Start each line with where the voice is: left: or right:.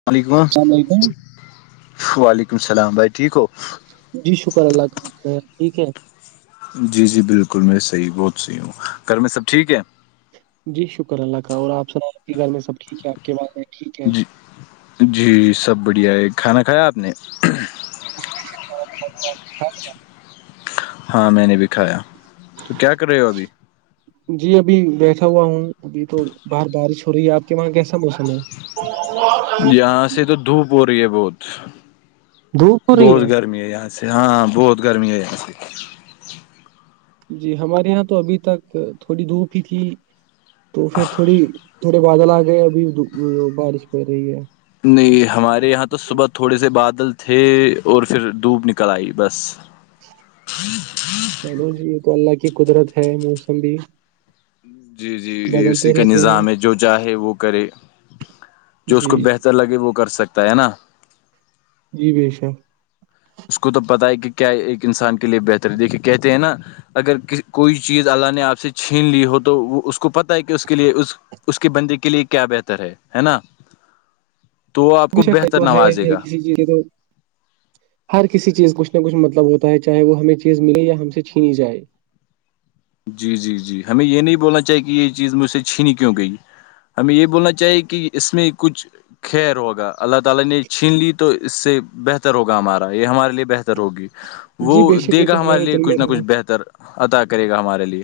left: السلام علیکم
right: السلام علیکم
left: وعلیکم السلام بھائی ٹھیک ہو
right: جی شکر اللہ ت ٹھیک ہے
left: جی جی بالکل میں صحیح بہت صحیح ہوں گھر میں سب ٹھیک ہے
right: جی شکر اللہ کا اور آپ سر آپ کے گھر میں سب ٹھیک ہے آپ کے ب ٹھیک ہے
left: جی جی سب بڑھیا ہے کھانا کھایا آپ نے
right: ج آپ نے کھ
left: ہاں میں نے بھی کایا تو کیا کر رہے ہو ابھی
right: جی ابھی بیٹھا ہوا ہوں ابھی تو باہر بارش ہو رہی ہے آپ کے وہاں کیسا موسم ہے
left: یہاں سے تو دھوپ ہو رہی ہے بہت
right: دھوپ ہو رہی
left: بہت گرمی ہے یہاں سے ہاں بہت گرمی ہےئی ایسے
right: جی ہمارے یہاں تو ابھی تک تھوڑی دھوپ ہی تھی تو پھر تھوڑی تھوڑے بادل آ گئے ابھی بارش پڑ رہی ہے
left: نہیں ہمارے یہاں تو صبح تھوڑے سے بادل تھے اور پھر دوپ نکل آئی بس
right: [unintelligible]
left: [unintelligible]
right: ملو جی یہ تو اللہ کی قدرت ہے موسم بھی
left: جی جی
right: بدلتے
left: اسی کا
right: رہتے ہیں
left: نظام ہے جو چاہے وہ کرے جو اس
right: جی
left: کو بہتر لگے وہ کر سکتا ہے نا
right: جی بھ شا
left: اس کو تو پتاہ ہے کہ کیا ایک انسان کے لیے بہتر ہے دیکھیے کہتے ہیں نا اگر کوئی چیز اللہ نے آپ سے چھین لی ہو تو وہ اس کو پتہ ہے کہ اس کے لیے اس اس کی بندی کے لیے کیا بہتر ہے ہے نا تو وہ آپ
right: اب
left: کو
right: شخا
left: بہتر
right: تو ہے
left: نوازے گا
right: کسی چیز تو ہر کسی چیز کھ نہ کچھ مطلب ہوتا ہے چاہے وہ ہمیں چیز ملے یا ہم سے چھینی جائے
left: جی جی جی ہمیں یہ نہیں بولنا چاہی کہ یہ چیز مجھ سے چھینی کیوں گئی ہمیں یہ بولنا چاہیے کہ اس میں کچھ [unintelligible] وہ
right: جی بے شک
left: دے
right: یہ
left: گا
right: تو
left: ہمارے لیے
right: دل میں
left: کچھ نہ
right: رہنا
left: کچھ بہتر اطا کرے گا ہمارے لیے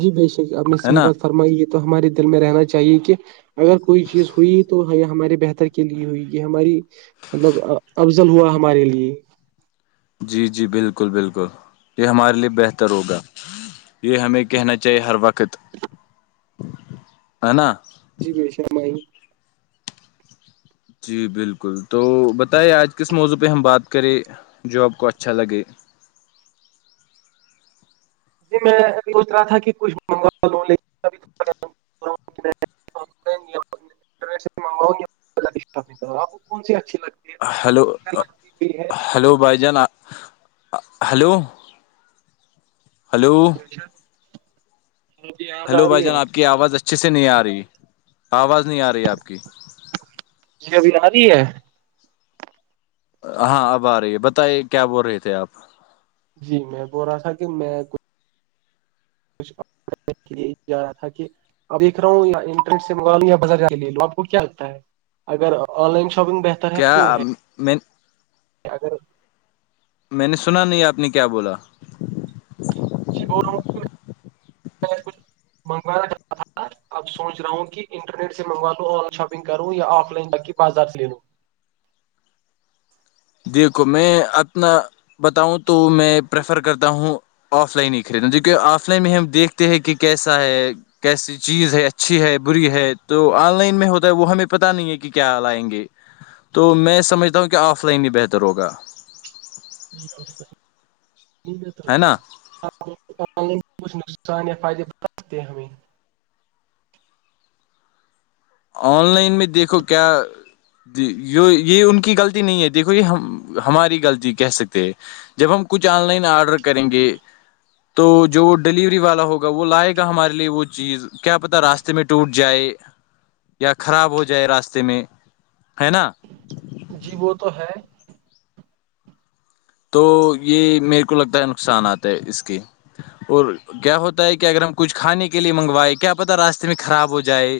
right: جی بے شک آپ نے
left: ہے
right: صحیح
left: نا
right: بات فرمائی یہ تو ہمارے دل میں رہنا چاہیے کہ [unintelligible] اگر کوئی چیز ہوئی تو ہمارے بہتر کے لیے ہوئی گی ہماری مطلب افضل ہوا ہمارے لیے
left: جی جی بالکل بالکل یہ ہمارے لیے بہتر ہوگا یہ ہمیں کہنا چاہیے ہر وقت ہے نا
right: جی بے شرمائی [unintelligible]
left: جی بالکل تو بتائے آج کس موضوع پہ ہم بات کریں جاب کو اچھا لگے
right: جی میںبھی سوچ رہا تھا کہ کچھ منگوا لوں لیکن ابھیا ہوں میں انرٹ سے مگا آپ کون سی اچھی لگتی ہے [unintelligible]
left: ہیلو
right: لگتی کوئی ہے تو
left: ہلو بھائی جان ہیلو
right: جس
left: ہلو بھائی جان آپ کی آواز اچھی سے نہیں آ رہی آواز نہیں آ رہی آپ کی
right: جی ابھی آ رہی ہے [unintelligible]
left: ہاں اب آ رہی ہے بتے کیا بول رہے تھے آپ
right: جی میں بول رہا تھا کہ میں [unintelligible] نے کے لیے یہ جا رہا تھا کہ [unintelligible] ا دیکھ رہا ہ یا انٹرٹ سے مگا ل یا بازار ج لے لو آپ کو کیا لگتا ہے [unintelligible] اگر آن لائن شاپنگ ب [unintelligible]
left: کیا میں
right: اگر
left: میں نے سنا نہیں آپ نے کیا بولا
right: جی بول رہا ہوں کچھ منگوانا چاہ تھا [unintelligible] اب سوچ رہا ہوں کہ انٹرنیٹ سے منگوا لوں آن لائن شاپنگ کروں یا آف لائن تقی بازار سے لے لوں [unintelligible]
left: دیکھو میں اپنا بتاؤں تو میں پریفر کرتا ہوں آف لائن ہی خریدنا جوکہ آف لائن میں ہم دیکھتے ہیں کہ کیسا ہے کیسی چیز ہے اچھی ہے بری ہے تو آن لائن میں ہوتا ہے وہ ہمیں پتہ نہیں ہے کہ کیا لائیں گے تو میں سمجھتا ہوں کہ آف لائن ہی بہتر ہوگا
right: ٹھیک ہے [unintelligible]
left: ہے نا
right: سان فائدے د ہم [unintelligible]
left: آن لائن میں دیکھو کیا جی یہ ان کی غلطی نہیں ہے دیکھو یہ ہم ہماری غلطی کہہ سکتے ہیں جب ہم کچھ آن لائن آرڈر کریں گے تو جو وہ ڈلیوری والا ہوگا وہ لائے گا ہمارے لیے وہ چیز کیا پتا راستے میں ٹوٹ جائے یا خراب ہو جائے راستے میں ہے نا
right: جی وہ تو ہے [unintelligible]
left: تو یہ میرے کو لگتا ہے نقصان آتا ہے اس کے اور کیا ہوتا ہے کہ اگر ہم کچھ کھانے کے لیے منگوائے کیا پتا راستے میں خراب ہو جائے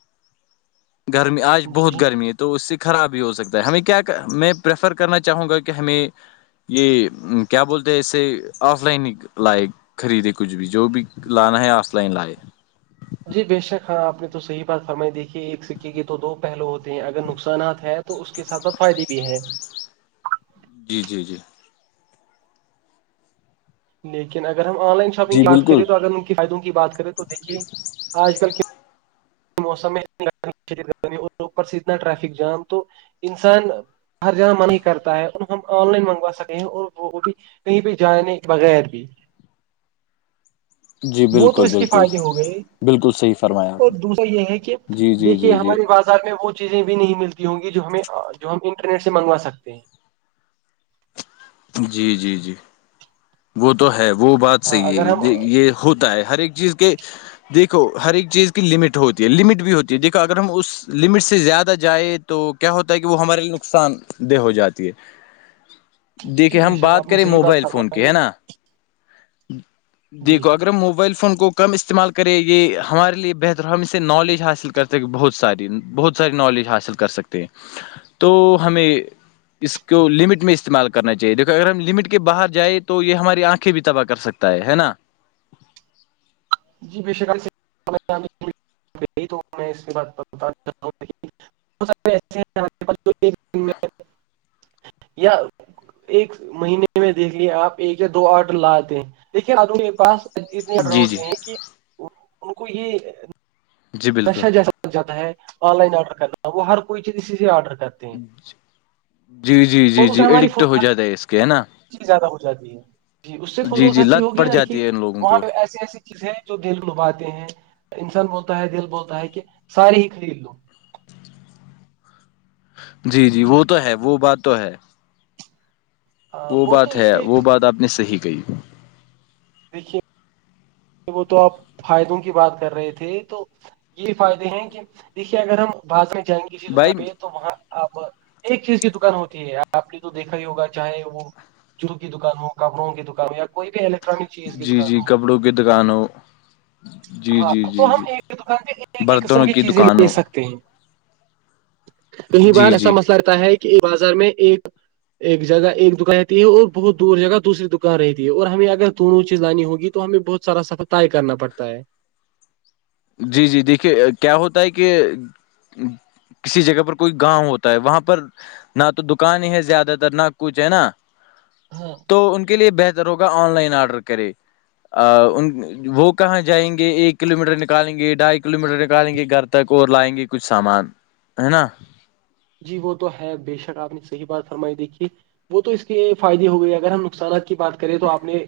right: [unintelligible]
left: گرمی آج
right: جی
left: بہت گرمی تو اس سے خراب بھی ہو سکتا ہے ہمیں کیا میں پریفر کرنا چاہوں گا کہ ہمیں یہ کیا بولتے ہیں اسے آف لائن لائق خریدے کچھ بھی جو بھی لانا ہے آف لائن لائے
right: جی بے شک ہاں آپ نے تو صحیح بات فرمائی دیکھی ایک سکے کے تو دو پہلو ہوتے ہیں اگر نقصانات ہیں تو اس کے ساتھ ساتھ فائدے بھی ہے [unintelligible]
left: جی جی جی
right: لیکن اگر ہم آن لائن شاپنگ
left: جی
right: کی بات
left: بالکل
right: کریں تو اگر ان کے فائدوں کی بات کریں تو دیکھیے آج کل کیا موسم اوپر سے اتنا ٹریفک جام تو انسان [unintelligible] ہر جانا من ہی کرتا ہے اور ہم آن لائن منگوا سکے ہیں اور وہ بھی کہیں پہ جانے کے بغیر بھی
left: جی
right: وہ تو
left: بالکل
right: اس کے
left: بالکل
right: فائدے ہو گئے
left: بالکل صحیح فرمایا آپ
right: اور
left: نے
right: دوسر ہیں کہ
left: جی جی
right: دیکھیے
left: جی جی
right: ہماری بازار میں وہ چیزیں بھی نہیں ملتی ہوں گی جو ہمیں جو ہم انٹرنیٹ سے منگوا سکتے ہیں
left: جی جی جی وہ تو ہے وہ بات صحیح
right: اگر
left: ہے
right: ہم
left: یہ ہوتا ہے ہر ایک چیز کے دیکھو ہر ایک چیز کی لمٹ ہوتی ہے لمٹ بھی ہوتی ہے دیکھو اگر ہم اس لمٹ سے زیادہ جائے تو کیا ہوتا ہے کہ وہ ہمارے لیے نقصان دہ ہو جاتی ہے
right: جی
left: دیکھیے ہم
right: ابھیشک
left: بات
right: آپ نے
left: کریں
right: صحیح بات
left: موبائل فون کی
right: فرمائی
left: ہے نا
right: جی
left: دیکھو اگر موبائل فون کو کم استعمال کرے یہ ہمارے لیے بہتر ہم اسے نالج حاصل کرتے بہت ساری بہت ساری نالج حاصل کر سکتے ہیں تو ہمیں اس کو لمٹ میں استعمال کرنا چاہیے دیکھ کہ اگر ہم لمٹ کے باہر جائیں تو یہ ہماری آنکھیں بھی تباہ کر سکتا ہے ہے نا
right: [unintelligible] [unintelligible] [unintelligible] ایک مہینے میں دیکھ لیے آپ ایک یا دو آرڈر لاتے ہیں دیکھیے آد کے پاس اتنے ارڈر
left: جی جی
right: ہوتے ہیں کہ ان کو یہ
left: جی بالکل
right: نشہ جیسا لگ جاتا ہے آن لائن آرڈر کرنا وہ ہر کوئی چیز اسی سے آرڈر کرتا
left: [inaudible] جی جی جی
right: اور اسے
left: جی
right: ہماری
left: ایڈکٹ ہو جاتا ہے اس کے ہے نا
right: فوکس زیادہ ہو جاتی ہے جی اس سے
left: جی
right: فضول
left: جی
right: خرچی
left: لت
right: ہوگی
left: پڑ
right: نا دیکھی
left: جاتی ہے ان لوگوں
right: وہاں
left: کو
right: پہ ایسی ایسی چیز ہے جو دل لوبھاتے ہیں انسان بولتا ہے دل بولتا ہے کہ سارے ہی خرید لو
left: جی جی وہ تو ہے وہ بات تو ہے
right: ہاں
left: وہ
right: تو
left: بات
right: اس
left: ہے
right: کے
left: وہ بات آپ نے صحیح کہی
right: دیکھیے وہ تو آپ فائدوں کی بات کر رہے تھے تو یہ فائدے ہیں کہ دیکھیے اگر ہم باس میں جائیں گے کسی دوکان
left: بھائی
right: پہ تو وہاں آپ ایک چیز کی دوکان ہوتی ہے آپ نے تو دیکھا ہی ہوگا چاہے وہ جو کی دکان ہو کپڑوں کی دکان ہو یا کوئی بھی الیکٹرانک چیز کی
left: جی
right: دکان
left: جی
right: ہو
left: کپڑوں کی دکان جی
right: ہاں
left: جی
right: تو
left: جی
right: ہم
left: جی
right: ایک دوکان پہ ایک ہی قسم
left: برتنوں
right: کی چیزیں لے
left: دکانوں
right: سکتے ہیں کئی بار
left: جی
right: ایسا
left: جی
right: مسئلہ رہتا ہے کہ بازار میں ایک ایک جگہ ایک دکان رہتی ہے اور بہت دور جگہ دوسری دکان رہتی ہے اور ہمیں اگر دونوں چیزلانی ہوگی تو ہمیں بہت سارا سفر طے کرنا پڑتا ہے
left: جی جی دیکھیے کیا ہوتا ہے کہ کسی جگہ پر کوئی گاؤں ہوتا ہے وہاں پر نہ تو دوکان ہے زیادہ تر نہ کچھ ہے نا
right: ہاں
left: تو ان کے لیے بہتر ہوگا آن لائن آرڈر کرے وہ کہاں جائیں گے ایک کلو میٹر نکل نکالیں گے ڈھائی کلو میٹر نکالیں گے گھر تک اور لائیں گے کچھ سامان ہے نا
right: جی وہ تو ہے بےشک آپ نے صحیح بات فرمائی دیکھی وہ تو اس کے فائدی ہو گئی اگر ہم نقصانات کی بات کریں تو آپ نے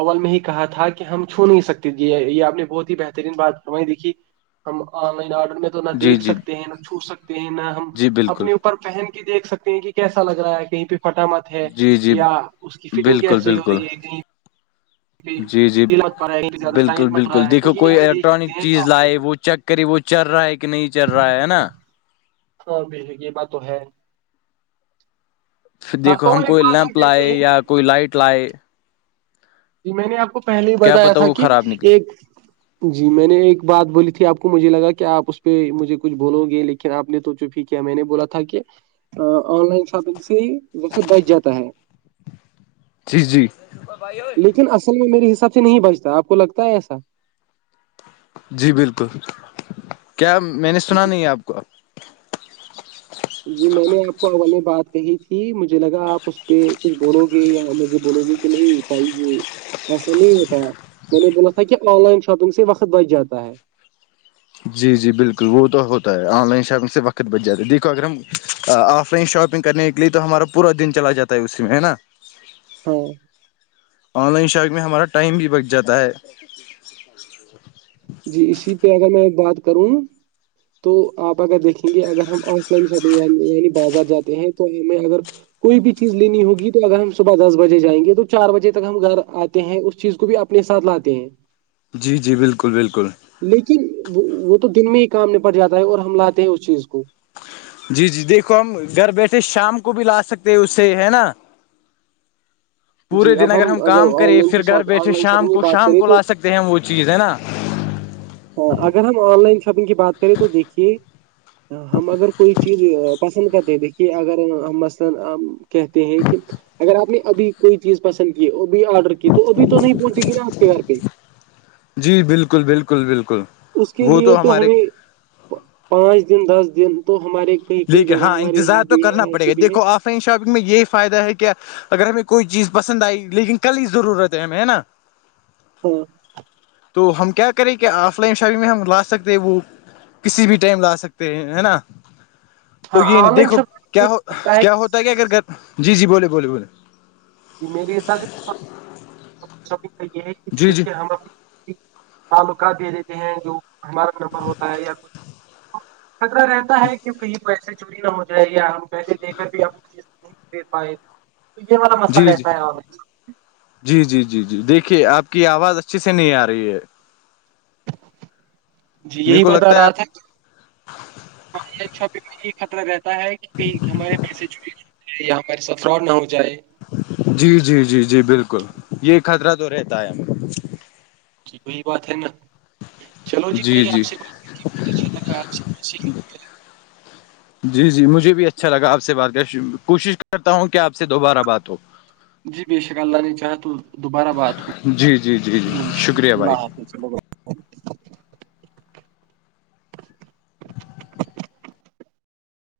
right: اول میں ہی کہا تھا کہ ہم چھو نہیں سکتے یہ آپ نے بہت ہی بہترین بات کروائی دیکھی ہم آن لائن آڈر میں تو نہ
left: جی
right: دیکھ
left: جی
right: سکتے ہیں نہ چھو سکتے ہیں نہ ہم
left: جی بالکل
right: اپنے پہن کےیکھ سکتے ہیں کہ کیسا لگ رہا ہے کہیں پہ پھٹا مت ہے
left: جی جی
right: یا اس کی فٹنگ
left: بالکل
right: کیسی ہو
left: بالکل
right: رہی ہے کہیں جی دل کر رہا ہے زیادہ
left: بالکل
right: ٹائم مت رہا
left: بالکل
right: ہے تو
left: دیکھو
right: یہ ہم دیکھ سکتے ہیں آف لائن میں
left: قریب وہ چل رہا ہے کہ نہیں چل رہا ہے نا
right: ہاں بھی یہ بات تو ہے
left: پھر
right: ہاں
left: دیکھو ہم
right: اور ایک
left: کوئی
right: بات ہم
left: لیمپ لائے
right: کہتے ہیں کہ
left: یا کوئی لائٹ لائے
right: جی میں نے آپ کو پہلے ہی
left: کیا
right: بتایا
left: پتا
right: تھا
left: وہ
right: کہ
left: خراب نکلے
right: ایک جی میں نے ایک بات بولی تھی آپ کو مجھے لگا کہ آپ اس پہ مجھے کچھ بھولو گے لیکن ن آپ نے تو چپ ہی کیا میں نے بولا تھا کہ آن لائن شاپنگ سے ہی وقت بچ جاتا ہے
left: جی جی
right: لیکن اصل میں میرے حساب سے نہیں بچتا آپ کو لگتا ہے ایسا
left: جی بالکل کیا میں نے سنا
right: جی
left: نہیں ہے آپ کو
right: جی میں نے آپ کو اول میں بات کہی تھی مجھے لگا آپ اس پہ کچھ بولو گے یا مجھے بولو گے کہ نہیں بھائی ایسا نہیں ہوتا میں نے بولا تھا کہ آن لائن شاپنگ سے وقت بچ جاتا ہے
left: جی جی بالکل وہ تو ہوتا ہے آن لائن شاپنگ سے وقت بچ جاتا ہے دیکھو اگر ہم آف لائن شاپنگ کرنے کے لیے تو ہمارا پورا دن چلا جاتا ہے اس میں ہے نا
right: [inaudible] ہاں
left: آن لائن شاپ میں ہمارا ٹائم بھی بچ جاتا ہے
right: جی اسی پہ اگر میں بات کروں تو آپ اگر دیکھیں گے اگر ہم آن لائن شاپنگ یعنی بازار جاتے ہیں تو ہمیں اگر کوئی بھی چیز لینی ہوگی تو اگر ہم صبح دس بجے جائیں گے تو چار بجے تک ہم گھر آ ہیں اس چیز کو بھی اپنے ساتھ لاتے ہیں
left: جی جی بالکل بالکل
right: لیکن وہ تو دن میں ہی کام ن پٹ جاتا ہے اور ہم لاتے ہیں اس چیز کو
left: جی جی دیکھو ہم گھر بیٹھے شام کو بھی لا سکتے ہیں اس سے ہے نا پورے
right: جی
left: دن
right: اب
left: اگر ہم کام
right: آن
left: کرے
right: لائن کی
left: پھر گھر
right: شاپ
left: بیٹھے
right: آن لائن
left: شام
right: شاپنگ کی
left: کو
right: بات
left: شام
right: کریں
left: کو
right: تو
left: لا سکتے ہیں وہ چیز ہے نا
right: ہاں اگر ہم آن لائن شاپنگ کی بات کریں تو دیکھیے ہم اگر کوئی چیز پسند کرتے دیکھیے اگر مثلا کہتے ہیں کہ اگر آپ نے ابھی کوئی چیز پسند کی اب بھی آرڈر کی تو ابھی تو نہیں پہنچے گی نا آپ کے گھر پہ
left: جی بالکل بالکل بالکل
right: اس کے
left: وہ
right: لیے تو
left: ہمارے
right: ہمیں پانچ دن دس دن تو ہمارے کئی کئی
left: لیکن
right: جگہ
left: ہاں
right: ہمارے یہاں
left: انتظار تو
right: بھی
left: کرنا
right: ہے
left: پڑے
right: ایسی
left: گا
right: بھی ہے
left: دیکھو آف لائن شاپنگ میں یہی فائدہ ہے کیا اگر ہمیں کوئی چیز پسند آئی لیکن کل ہی ضرورت ہے ہمیں ہے نا
right: ہاں
left: تو ہم کیا کریں کہ آف لائن شاپنگ میں ہم لا سکتے ہیں وہ کسی بھی ٹائم لا سکتے ہیں ہے نا تو
right: ہاں
left: یہ نہیں
right: آن لائن
left: دیکھو
right: شاپنگ
left: کیا ہو
right: لگتا ہے
left: کیا ہوتا کیا اگر
right: کہ
left: جی جی بولے بولے بولے
right: ج میرے حساب سے شق یہ ہے کہ
left: جی جی
right: کیونکہ ہم اپنی تعلقات دے دیتے ہیں جو ہمارا نمبر ہوتا ہے یا کچ خطر رہتا ہے کہ کہیں پیسے چوری نہ ہو جائے یا ہم پیسے دے کر بھی ہم چز نہیں د پائے تھے تو یہ مطلب
left: جی جی جی جی جی جی دیکھیے آپ کی آواز اچھی سے نہیں آ رہی ہے
right: جی
left: میرے
right: یہی
left: کو
right: بتا
left: لگتا ہے
right: رہا
left: آپ
right: تھا خطرہ رہتا ہے کہ ہمارے پیسے جوڑے ج یا ہمارے ساتھ فراڈ نہ ہو جائے
left: جی جی جی جی بالکل یہ خطرہ تو رہتا ہے ہم
right: جی وہی بات ہے نا چلو جی بھائی آپ سے بات
left: جی جی مجھے بھی اچھا لگا آپ سے بات کر کوشش کرتا ہوں کہ آپ سے دوبارہ بات ہو
right: جی بے شکار اللہ نہیں چاہا تو دوبارہ بات ہو
left: جی جی جی جی شکریہ بھائی
right: چو